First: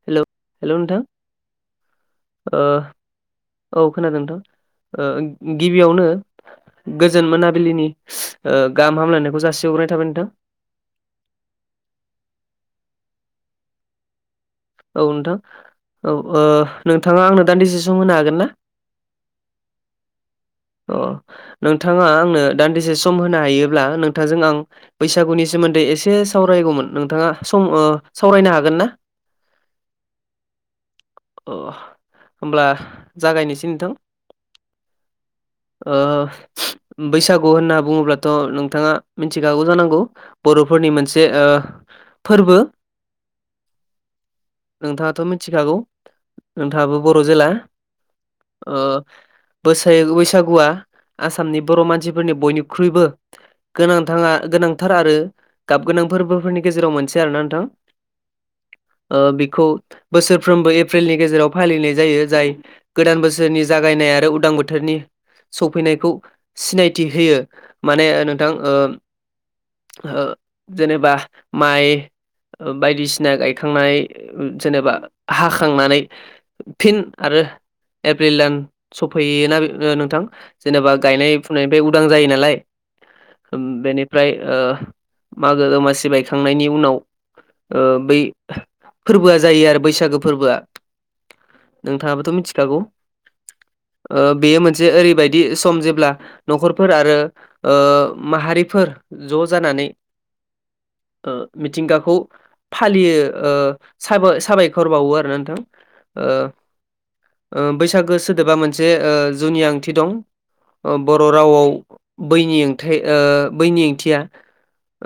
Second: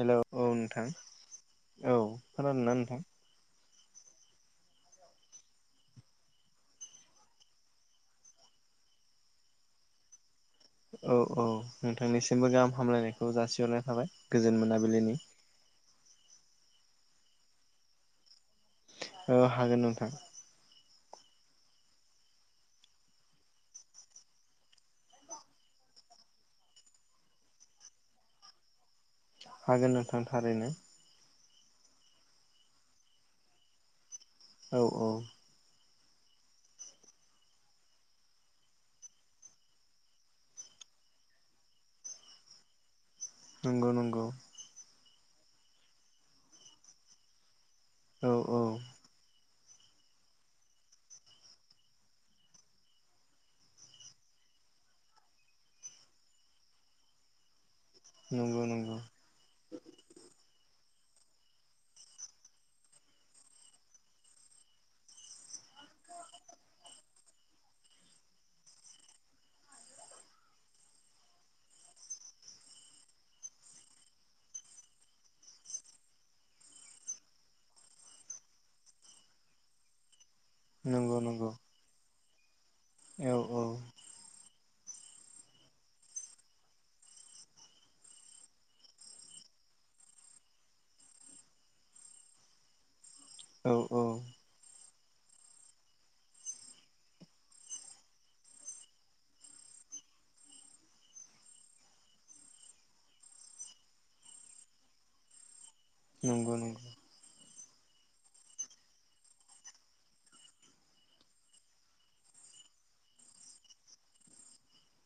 हेल' औ hello hello नोंथां औ ओ खोनादों ना नोंथां औ खोनादों नोंथां ओ गिबियावनो गोजोन मोनाबिलिनि गाहाम हामलायनायखौ जासि हरनाय थाबाय नोंथां औ औ नोंथांनिसिमबो गाहाम हामलायनायखौ जासिहरनाय थाबाय गोजोन औ मोनाबिलिनि नोंथां औ ओ नोंथाङा आंनो दा डिसिसन होनो हागोन ना? औ हागोन नोंथां। अ। नोंथाङा आंनो दान्दिसे सम होनो हायोब्ला नोंथांजों आं बैसागुनि सोमोन्दै एसे सा सावरायगौमोन नोंथाङा सम ओ सावरायनो हागोन ना? हागोन नोंथां थारैनो। अ होमब्ला जागायनोसै नोंथां। औ औ। ओ बैसागु होनना बुङोब्लाथ' नोंथाङा मिथिखागौ जानांगौ बर'फोरनि मोनसे ओ फोरबो। नंगौ नंगौ। नोंथाङाथ' मिथिखागौ नोंथाङाबो बर' जेला। औ औ। बोसा- बैसागुआ आसामनि बर' मानसिफोरनि बयनिख्रुइबो गोनांथाङा गोनांथार आरो गाब गोनां फोरबोफोरनि गेजेराव मोनसे आरोना नोंथां। नंगौ नंगौ ओ बेखौ बोसोरफ्रोमबो एप्रिलनि गेजेराव फालिनाय जायो जाय गोदान बोसोरनि जागायनाय आरो उदां बोथोरनि सफैनायखौ सिनायथि होयो माने नोंथां ओ ओ जेनेबा माइ ओ बायदिसिना गायखांनाय जेनेबा हा खांनानै फिन आरो एप्रिल दान सफैयोना नोंथां? जेनेबा नंगौ गायनाय नंगौ फुनायनिफ्राय उदां जायो नालाय औ औ बेनिफ्राय मागो दमासि बायखांनायनि उनाव ओ बै फोरबोआ जायो आरो बैसागो फोरबोया नोंथां आबो मिथिखागौ औ औ मोनसे ओरैबायदि सम जेब्ला न'खरफोर आरो माहारिफोर ज' जानानै [inaudible] ओ मिथिंगाखौ फालियो ओ साबा-साबायखर खर बावो आरो नोंथां ओ नंगौ नंगौ ओ बैसागो सोदोबा मोनसे जुनि ओंथि दं बर' रावआव बैनि बैनि ओंथिया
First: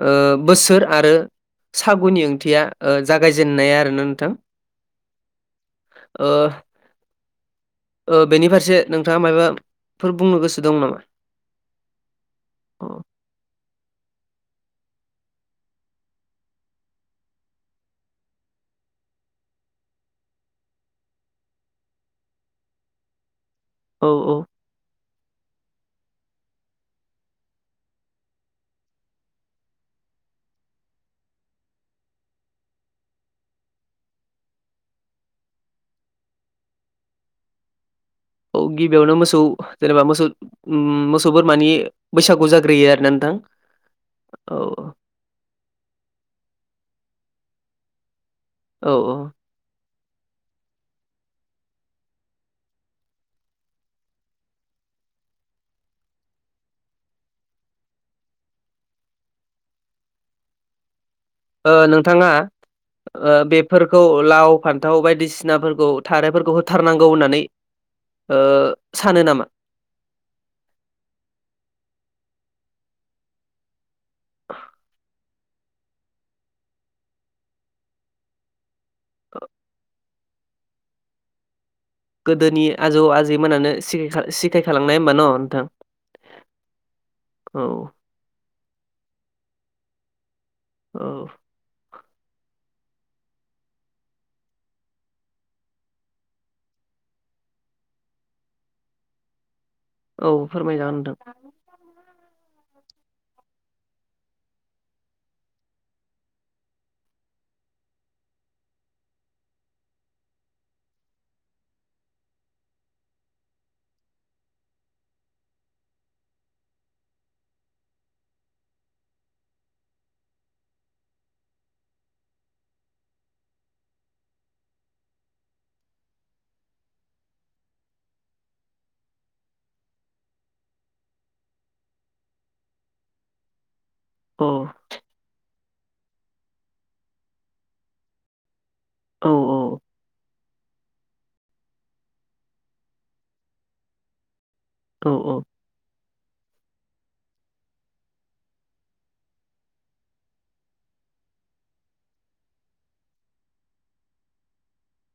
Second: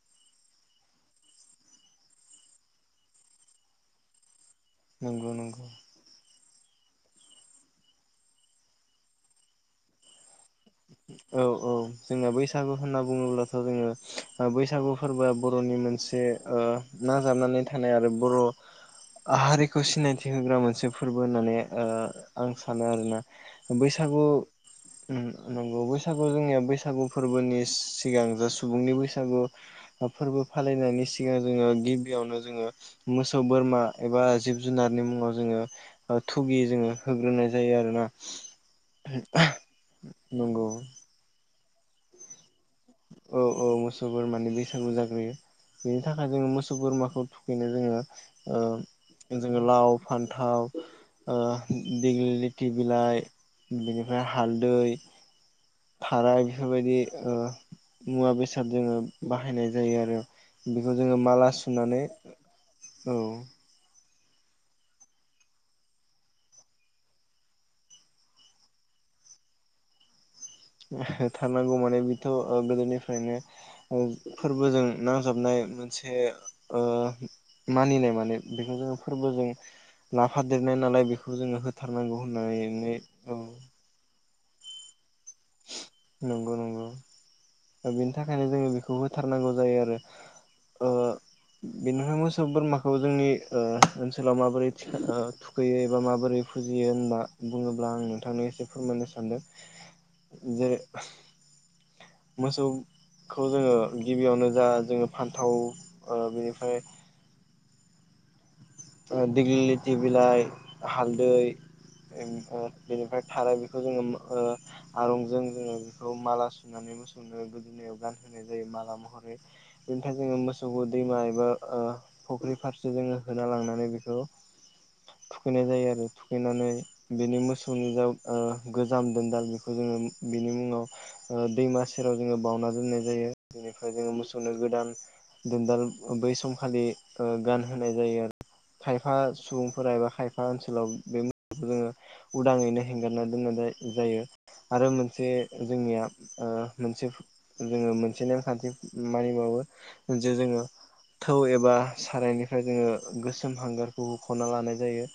ओ बोसोर आरो सागुनि ओंथिया जागायजेनन्नाया आरोना नोंथां नंगौ नंगौ ओ ओ बेनि फारसे नोंथाङा माबाफोर बुंनो गोसो दं नामा? औ औ जोंना बैसागु औ होनना बुङोब्लाथ' जोङो बैसागु फोरबोआ बर'नि मोनसे ओ नाजाबनानै थानाय आरो बर' हारिखौ सिनायथि होग्रा मोनसे फोरबो होननानै ओ आं सानो आरोना औ बैसागु नोंगौ बैसागु जोंनिया बैसागु फोरबोनि सिगां जा सुबुंनि बैसागु फोरबो फालिनायनि सिगां जोङो गिबियावनो जोङो मोसौ बोरमा एबा जिब जुनारनि मुङा जों ङो थुगि जोङो होग्रोनाय जायो आरोना औ गिबियावनो मोसौ जेनेबा मोसौ नंगौ ओ मोसौ बोरमानि बैसागु जाग्रोयो आर औ औ मोसौ बोरमानि बैसागु जाग्रोयो बेनि थाखाय जोङो मोसौ बोरमा खौ थुखैनो जोङो ओ औ औ जोङो लाव फान्थाव देगलि लेथि बिलाइ बेनिफ्राय हालदै थाराइ बेफोरबायदि मुवा बेसाद जोङो बाहायनाय जायो आरो बेखौ जोङो माला ओ सुनानै नोंथाङा औ ओ बेफोर खौ लाव फान्थाव बायदिसिनाफोरखौ थारायफोरखौ होथारनांगौ होननानै। ओ सानो नामा? थारनांगौ माने बेथ' गोदोनिफ्रायनो फोरबोजों नांजाबनाय। मोनसे ओ मानिनाय माने बेखौ जोंङो फोरबो जों लाफादेरनाय नालाय बेखौ जोङो हो गोदोनि आजौ आजैमोनानो सिखाय सिखायखालांनाय हमबा न'। नोंथां नंगौ नंगौ औ दा बेनि थाखायनो जोङो बेखौ खौ होथारनांगौ जायो आरो ओ औ बेनिफ्राय मोस सौ बोरमाखौ जोंनि ओनसोलाव माबोरै थुखैयो एबा माबोरै फुजियो होनना। बुङोब्ला आं नोंथांनो एसे फोरमायनो सानदों। औ फोरमायजागोन नोंथां। मोसौ खौ जोङो गिबियावनो जा जोङो फान्थाव ओ बेनिफ्राय दिग्लि लिथि बिलाइ हालदै ओ बेनिफ्राय थाराय बेखौ जोङो ओ आरंजों जोङो बेखौ माला सुनानै [unintelligible] फख्रि फारसे जोङो होना लांनानै बेखौ थुखैनाय जायो आरो थुखैनानै बेनि मोसौनि जाव ओ गोजाम दोनदाल बेखौ जों ओम बिनि मुङाव ओ दैमा सेराव जोङो बावउना दोननाय जायो। फ्राय जोङो अ मोसौनो गोदान दोनदाल ओ बै समखालि गानहोनाय जायो आरो। खायफा औ सुबुंफोरा एबा खाय फा ओनसोलाव बे मोसौखौ जोङो उदाङैनो हेंगारना दोननाय जायो। आरो औ मोनसे जोंनिया ओ मोनसे जोङो मोनसे नेमखान्थि मानिबावो जे जोङो। थौ एबा सारायनिफ्राय जोङो गोसोम हांगारखौ हुख'ना लानाय जायो।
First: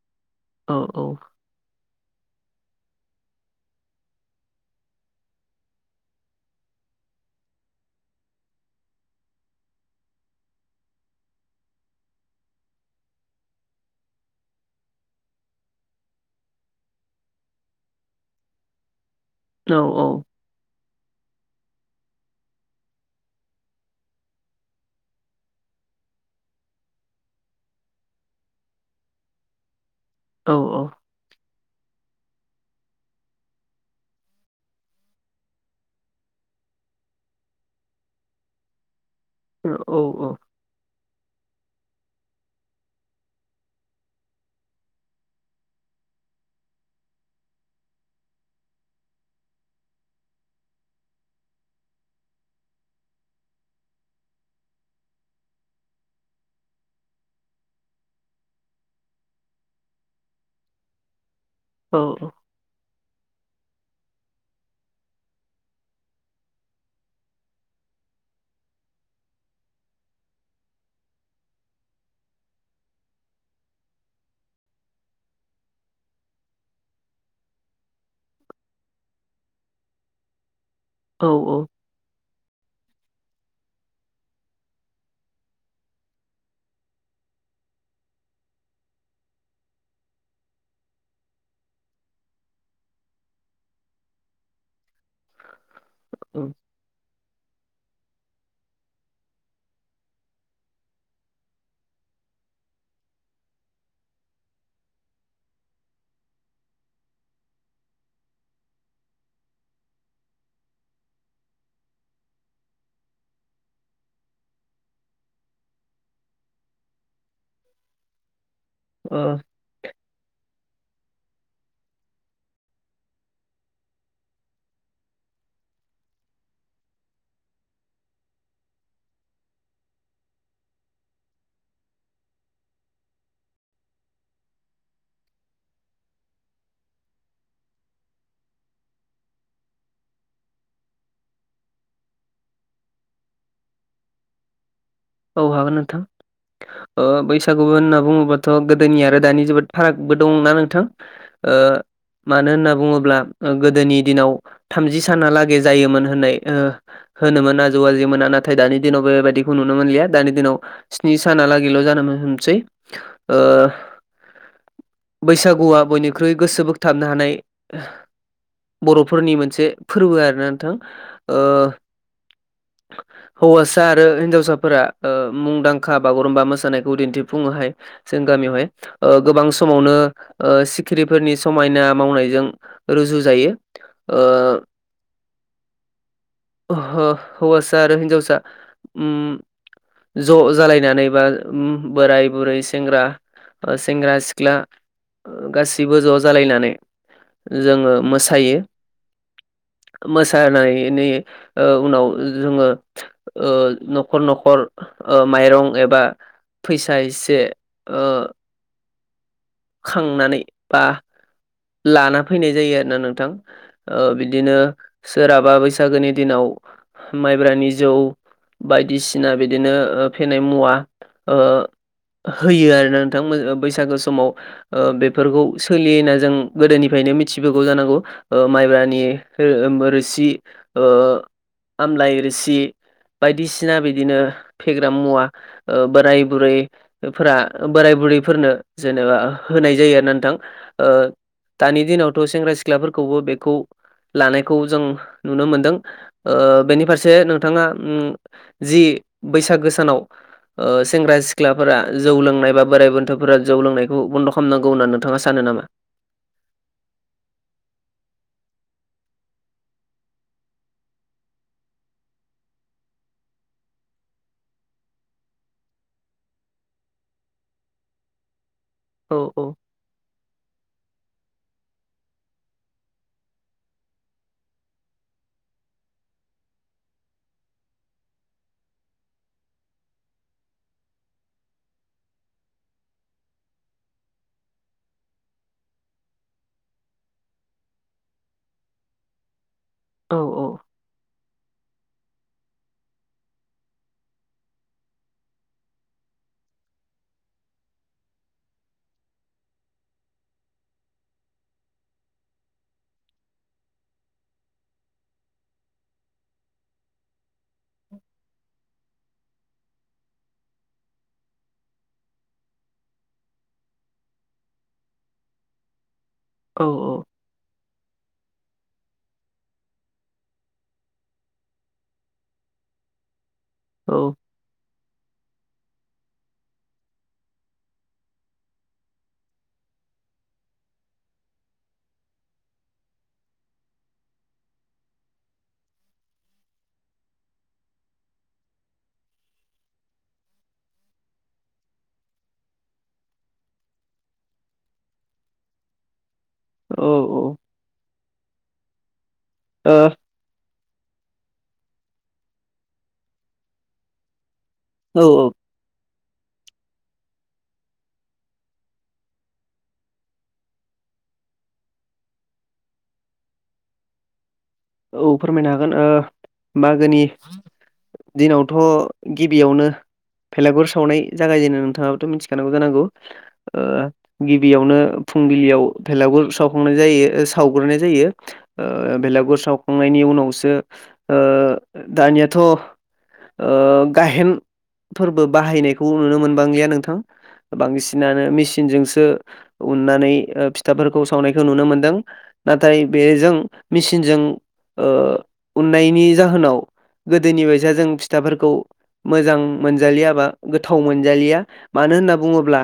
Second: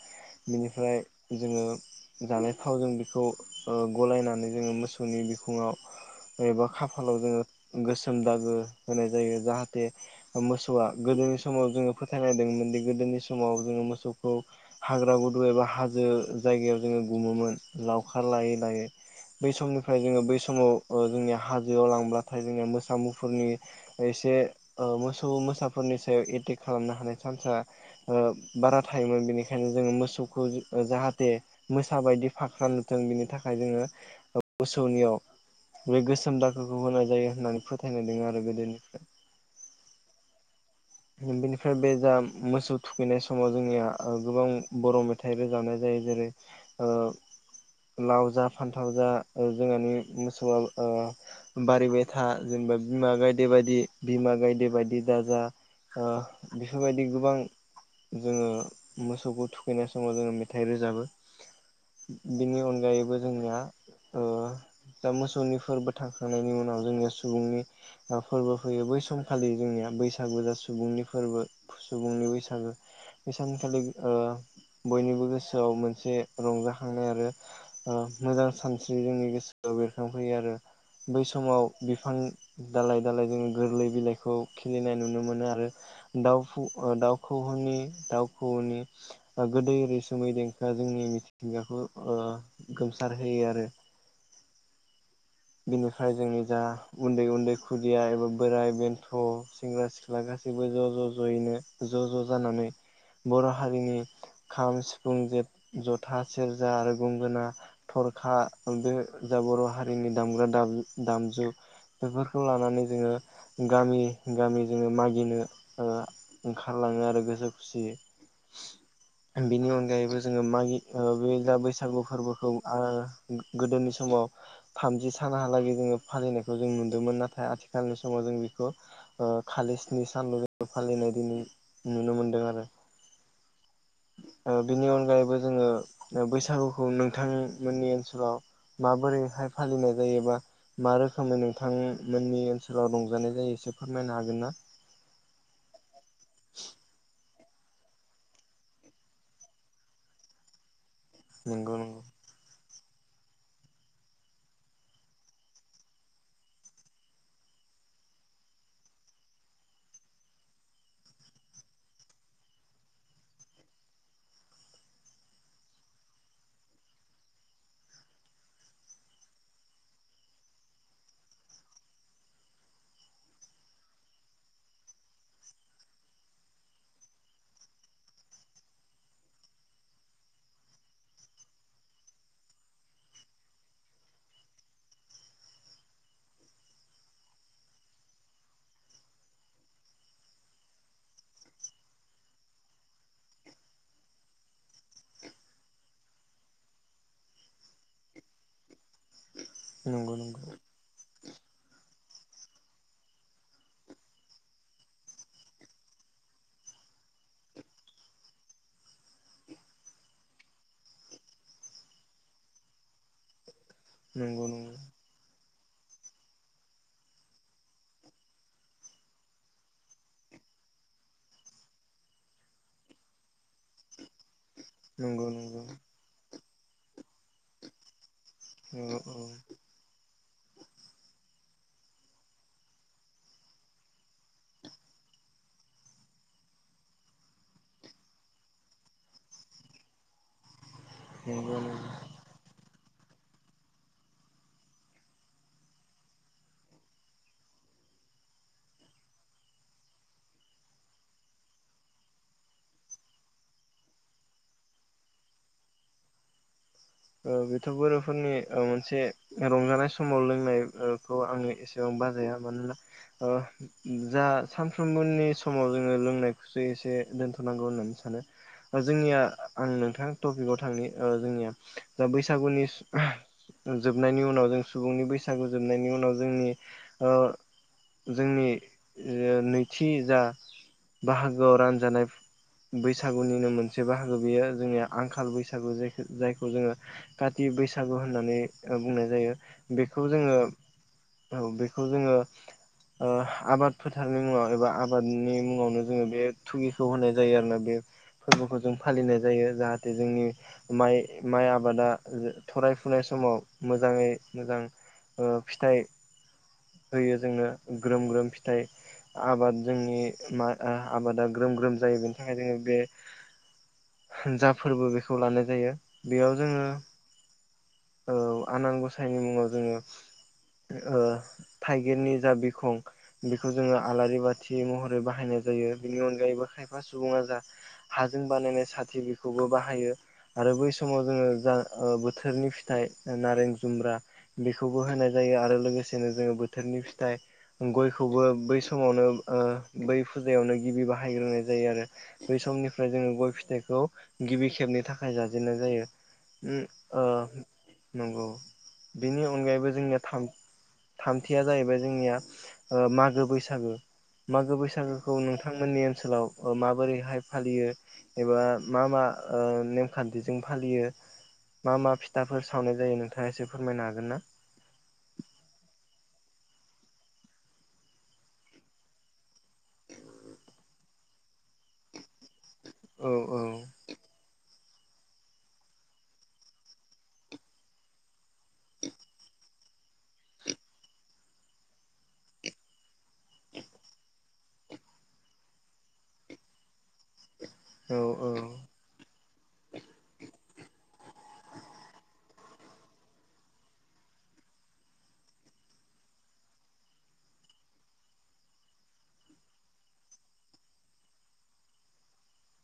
औ औ बिनिफ्राय जोङो जानाय थावजों खौ ओ गलायनानै जोङो मोसौनि बिखुङाव एबा खाफालाव जोङो गोसोम दागो होनाय जायो जाहाथे मोसौआ गोदो। समाव जोङो फोथायांनायदोंमोन दि गोदोनि समाव जोङो मोसौखौ हाग्रा गुदु एबा हाजो जायगायाव जोङो गुमोमोन। लावखार लायै लायै बै औ समनिफ्राय जोङो बै समाव ओ जोंनि हाजो आव लां बाथाय जोंनिया मोसा मुफुरनि एसे ओ मोसौ मोसाफोरनि सायाव एटेक खालामनो हानाय। सनसा ओ बारा थायोमोन बेनिखायनो जोङो मोसौखौ औ औ ओ जाहाथे मोसा बायदि फाखा नुथों बिनि थाखाय जोङो मोसौनियाव बे गोसोम दाखोखौ होनाय जायो होननानै फोथायनाय दङ आरो गोदोनिफ्राय औ औ बेनिफ्राय बे जा मोसौ थुखैनाय समाव जोंनिया ओ गोबां बर' मेथाइ रोजाबानाय जाय यो जेरै ओ लाव जा फान्थाव जा ओ जोंहानि मोसौआ ओ बारिबाय था जों बा बिमा गायदे बायदि बिमा गायदे बायदि दा जा ओ बेफोरबायदि गोबां जोङो मोसौखौ थुखैनाय समाव जोङो मेथाइ रोजाबो। बेनि अनगायैबो जोंनिया ओ दा मोसौनि फोरबो थांखांनायनि उनाव जोंनि सुबुंनि फोरबो फैयो। बै समखालि जोंनिया बैसागु जा सुबुंनि फोरबो सुबुंनि बैसागो बे सानखालि ओ बयनिबो गोसोआव मोनसे रंजाखांनाय आरो। मोजां सानस्रि जोंनि गोसोआव बेरखांफैयो आरो। बै समाव औ बिफां दालाय दालाय जो गोरलै बिलाइखौ खिलिनाय नुनो मोनो आरो। दाउफु दाउ खौऔनि दाउ खौऔनि गोदै रैसुमै देंखो। जोंनि मिथिंगाखौ ओ गोमसार होयो आरो। बिनिफ्राय जोंनि औ जा उन्दै-उन्दै खुदिया एबा बोराइ बेन्थ' सेंग्रा-सिख्ला गासैबो ज' ज' जयैनो ज' ज' ज' जानानै बर' हारिनि खाम, सिफुं, जे जथा, सेरजा आरो गंगोना, थर खा बे जा बर' हारिनि दामग्रा दाम-दामजु बेफोरखौ लानानै जोङो गामि गामि जोङो मागिनो ओ ओंखारला लाङोयो आरो गोसो खुसियै औ बिनि अनगायैबो जोङो मागि ओ बे दा बैसागु फोरबोखौ आ गोदोनि समाव थामजि सानहालागै जोङो फालिनायखौ जों नुदोंमोन नाथाय आथिखालनि समाव जों बेखौ ओ खालि स्नि सानल' जोङो फालिनाय दिनै नुनो मोनदों आरो। ओ बिनि अनगायैबो जोङो बैसागुखौ नोंथांमोननि ओनसोलाव माबोरैहाय फालिनाय जायोबा मा रोखोमै नोंथांमोननि ओनसोलाव रंजानाय जायो एसे फोरमायनो हागोन ना? [inaudible] औ हागोन नोंथां ओ बै सागु होनना बुओबाथ' गोदोनि आरो दानि जोबोद फारागबो दंना नोंथां? ओ नंगौ मानो होनना बुङोब्ला गोदोनि दिनाव थामजि सानालागै जायोमोन होननाय ओ होनोमोन आजौ आजैमोना नाथाय दानि दिनावबो बेबायदिखौ नु नो मोनलिया दानि दिनाव स्नि सानालागैल' जानो मोनसै ओ बैसागुआ बयनिख्रुइ गोसो बोगथाबनो हानाय बर'फोरनि मोनसे फोरबो आरोना नोंथां ओ हैवासा आरो हिन्जावसा फोरा ओ मुंदांखा बागुरुमबा मोसानायखौ दिन्थिफुङोहाय जों गामियावहाय ओ गोबां सु समावनो ओ सिखिरिफोरनि समायना मावनायजों रुजु जायो। ओ [inaudible] अह हौवासा‌ आरो हिन्जावसा उम ज' जालायनानै बा ओम बोराय बुरै सेंग्रा सेंग्रा सिख्ला गाैसैबो ज' जालायनानै जोङो मोसायो नंगौ नंगौ मोसानायनि ओ उनाव जोङो ओ न'खर नख खर माइरं एबा फैसा एसे ओ खांनानै बा लाना फैनाय जायो आरोना नोंथां। ओ नंगौ बिदिनो सोरहाबा बैसागोनि दिनाव माइब्रानि जौ बायदिसिना बिदिनो फेनाय मुवा ओ होयो आरो ना नोंथां बैसागो समाव। ओ नंगौ नंगौ बेफोरखौ सोलियो होनना जों गोदोनिफ्रायनो मिथिबोगौ जानांगौ ओ माइब्रानि नंगौ रोसि ओ आमलाइ रोसि बायदिसिना बिदिनो फेग्रा मुवा ओ बोराय बुरैफोरा बोराय बुरैफोरनो जेनेबा होनाय जायो आरो ना नोंथां ओ नंगौ नंगौ दानि दिनावथ' सेंग्रा सिख सिख्लाफोरखौबो बेखौ लानायखौ जों नुनो मोनदों। ओ बेनि फारसे नोंथाङा उम जि बैसागो सानाव ओ सेंग्रा सिख्लाफोरा जौ लोंनाय बा बोराइ बेन्थ'फोरा जौ लोंनायखौ बन्द' खामनांगौ होननानै नोंथाङा सानो नामा? ओ बेथ' बर'फोरनि मोनसे रंजानाय समाव लोंनाय ओ बेखौ आङो एसेबां बाजाया मानोना ओ जा सानफ्रोमबोनि समाव जोङो लोंनायखौसो एसे दोनथ'नांगौ होननानै सानो। औ जोंनिया औ आं नोंथां टपिकआव थांनि ओ जोंनिया दा बैसागुनि जोबनायनि उनाव जों सुबुंनि बैसागु जोबनायनि उनाव जोंनि ओ जोंनि ओ नैथि जा बाहागोआव रानजानाय बैसागुनिनो मोनसे बाहागो बेयो जोंनिया आंखाल बैसागु जाय जायखौ जोङो काति बैसागु होननानै बुंनाय जायो। बेखौ औ जोङो औ बेखौ जोङो ओ आबाद फोथारनि मुङाव एबा आबादनि मुङावनो जोङो बे थुगिखौ होनाय जायो आरो ना बे फोरबोखौ जों फालिनाय जायो जाहाथे जोंनि माइ माइ आबाद बादा थरायफुनाय समाव मोजाङै मोजां ओ फिथाइ होयो जोंनो ग्रोम ग्रोम फिथाइ आबाद जोंनि मा आबादा ग्रोम ग्रोम जायो बेनि थाखाय जोङो बे जा फोरबो बेखौ लानाय जायो। बेयाव जोङो औ औ औ आनान गसायनि मुङाव जोङो ओ थाइगिरनि जा बिखं बेखौ जोङो औ आलारि बाथि महरै बाहायनो जायो बेनि अनगायैबो खायफा सुबुङा जा हाजों बानायनाय साथि बेखौबो बाहायो। आरो बै समाव जोङो जा बोथोरनि फिथाइ नारें जुमब्रा बेखौबो होनाय जायो आरो लोगोसेनो जोङो बोथोरनि फिथाइ गयखौबो बै समावनो ओ बै फुजायावनो गिबि बाहायग्रोनाय जायो आरो बै समाव समनिफ्राय जोङो गय फिथाइखौ गिबि खेबनि थाखाय जाजेननाय जायो। उम ओ नंगौ बेनि अनगायैबो जोंनिया थाम थामथिया जाहैबाय जोंनिया ओ मागो बैसागो मागो औ बैसागोखौ औ नोंथांमोननि ओनसोलाव माबोरैहाय फालियो एबा मा मा ओ नेमखान्थिजों फालियो मा मा फिथाफोर सावनाय जायो नोंथाङा एसे फोरमायनो हागोन ना? औ फोरमायनो हागोन ओ मागोनि दिनावथ' गिबियावनो भलागुर सावनाय जागायजेननो नोंथाङाबोथ' मिथि खायो जानांगौ। औ औ ओ गि बियावनो फुंबिलियाव भेलागुर सावखांनाय जायो सावग्रोनाय जायो भेलागुर साव खांनायनि उनावसो ओ दानियाथ' ओ गाहेन फोरबो बाहायनायखौ नुनो मोनबांलिया नोंथां। औ बांसिनानो औ मेसिनजोंसो उननानै फिथाफोरखौ सावनायखौ नुनो मोनदों। नाथाय बेजों मेसिनजों ओ उन्नायनि जाहोनाव गोदोनि बायसा जों फिथाफोरखौ मोजां मोनजालिया बा गोथाव मोनजालिया मान मानो होनना बुङोब्ला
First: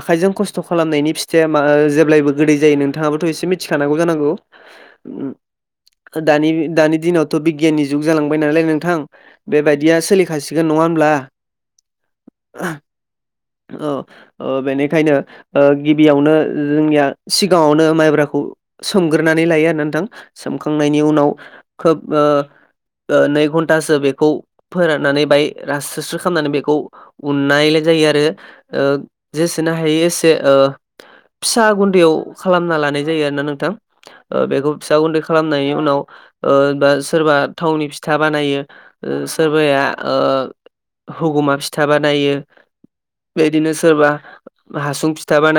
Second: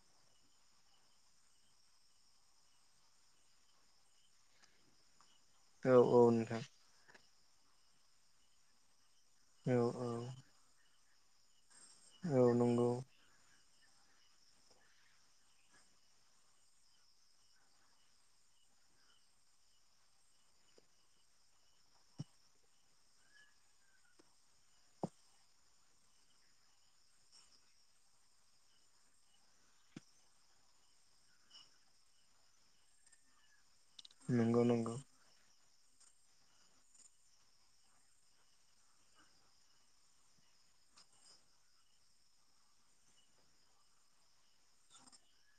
आखाइजों खस्थ' खालामनायनि फिथाइया मा जेब्लायबो गोदै जायो नोंथाङाबोथ' एसे मिथिख जानांगौ औ औ नोंथां दानि दिनावथ' बिगियाननि जुग जालांबाय नालाय नोंथां औ बेबायदिया औ सोलिखाासिगोन नङा होमब्ला औ नंगौ औ बेनिखायनो ओ गिबियावनो जोंनिया सिगाङावनो माइब्राखौ सोमग्रोनानै लायो आरो नोंथां सोमखांनायनि उनाव खोब नै घन्टासो बेखौ फोराननानै बाय रासस्रि खालामनानै बेखौ उननायलाय जायो आरो जेसेनो हायो एसे फिसा गुन्दैयाव खालामना लानाय जायो आरो ना नोंथां नंगौ बेखौ नंगौ फिसा गुन्दै नायनि उनाव बा सोरबा थावनि फिथा बानायो सोरबाया ओ हगुमा फिथा बानायो बेदिनो सोरबा हासुं फिथा बानायो